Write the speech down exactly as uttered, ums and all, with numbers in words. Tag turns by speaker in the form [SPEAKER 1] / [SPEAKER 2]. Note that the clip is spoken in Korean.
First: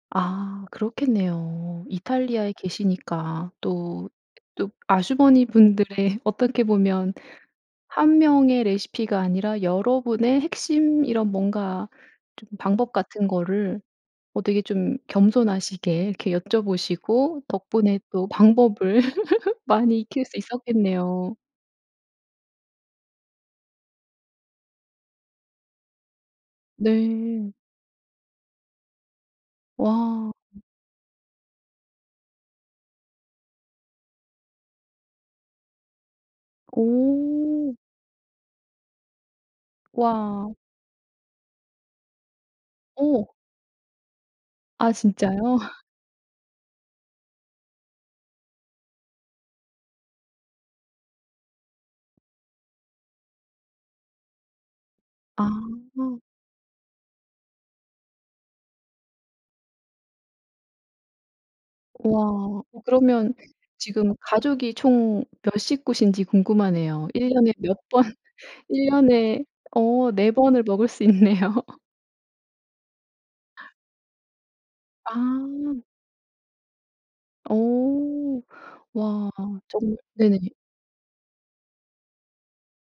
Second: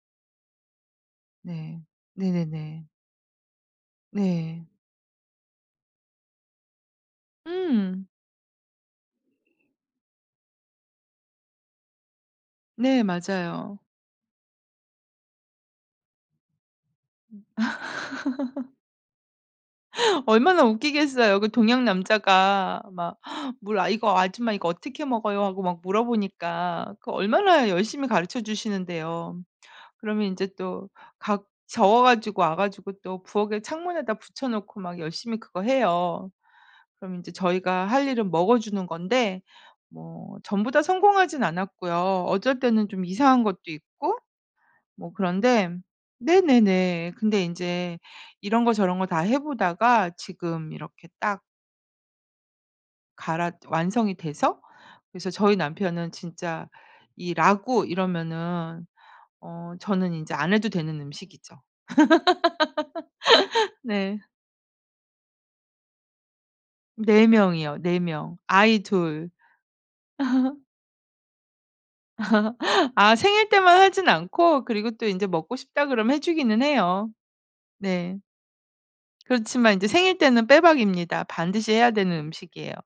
[SPEAKER 1] 아
[SPEAKER 2] 네.
[SPEAKER 1] 그렇겠네요. 이탈리아에
[SPEAKER 2] 네네네.
[SPEAKER 1] 계시니까 또
[SPEAKER 2] 네.
[SPEAKER 1] 또 아주머니분들의 어떻게 보면
[SPEAKER 2] 음.
[SPEAKER 1] 한 명의 레시피가 아니라 여러 분의 핵심 이런 뭔가 좀 방법
[SPEAKER 2] 네.
[SPEAKER 1] 같은
[SPEAKER 2] 맞아요.
[SPEAKER 1] 거를 어 되게 좀 겸손하시게 이렇게 여쭤보시고 덕분에 또 방법을 많이 익힐 수
[SPEAKER 2] 얼마나
[SPEAKER 1] 있었겠네요.
[SPEAKER 2] 웃기겠어요. 그 동양 남자가 막 물 "아 이거 아줌마 이거 어떻게 먹어요?" 하고 막 물어보니까 그
[SPEAKER 1] 네.
[SPEAKER 2] 얼마나 열심히 가르쳐 주시는데요. 그러면
[SPEAKER 1] 와.
[SPEAKER 2] 인제 또 각 적어 가지고 와 가지고 또 부엌에 창문에다 붙여 놓고 막 열심히 그거 해요. 그럼 인제
[SPEAKER 1] 오.
[SPEAKER 2] 저희가 할 일은 먹어주는 건데 뭐
[SPEAKER 1] 와.
[SPEAKER 2] 전부 다 성공하진 않았고요. 어쩔 때는 좀
[SPEAKER 1] 어.
[SPEAKER 2] 이상한 것도 있고
[SPEAKER 1] 아
[SPEAKER 2] 뭐
[SPEAKER 1] 진짜요?
[SPEAKER 2] 그런데 네네네. 근데 인제 이런 거 저런 거 다 해 보다가 지금 이렇게 딱 갈았 완성이 돼서 그래서
[SPEAKER 1] 아.
[SPEAKER 2] 저희 남편은 진짜 이 라구 이러면은 어 저는 인제 안 해도 되는 음식이죠.
[SPEAKER 1] 와. 어 그러면 지금
[SPEAKER 2] 네.
[SPEAKER 1] 가족이 총 몇 식구신지 궁금하네요.
[SPEAKER 2] 네
[SPEAKER 1] 일 년에 몇
[SPEAKER 2] 명이요, 네
[SPEAKER 1] 번
[SPEAKER 2] 명. 아이
[SPEAKER 1] 일
[SPEAKER 2] 둘.
[SPEAKER 1] 년에 어 네 번을 먹을 수 있네요.
[SPEAKER 2] 아 생일 때만 하진 않고 그리고 또 인제 "먹고
[SPEAKER 1] 아.
[SPEAKER 2] 싶다." 그러면 해 주기는 해요.
[SPEAKER 1] 어.
[SPEAKER 2] 네.
[SPEAKER 1] 와
[SPEAKER 2] 그렇지만 인제
[SPEAKER 1] 정말
[SPEAKER 2] 생일 때는
[SPEAKER 1] 네네.
[SPEAKER 2] 빼박입니다. 반드시 해야 되는 음식이에요.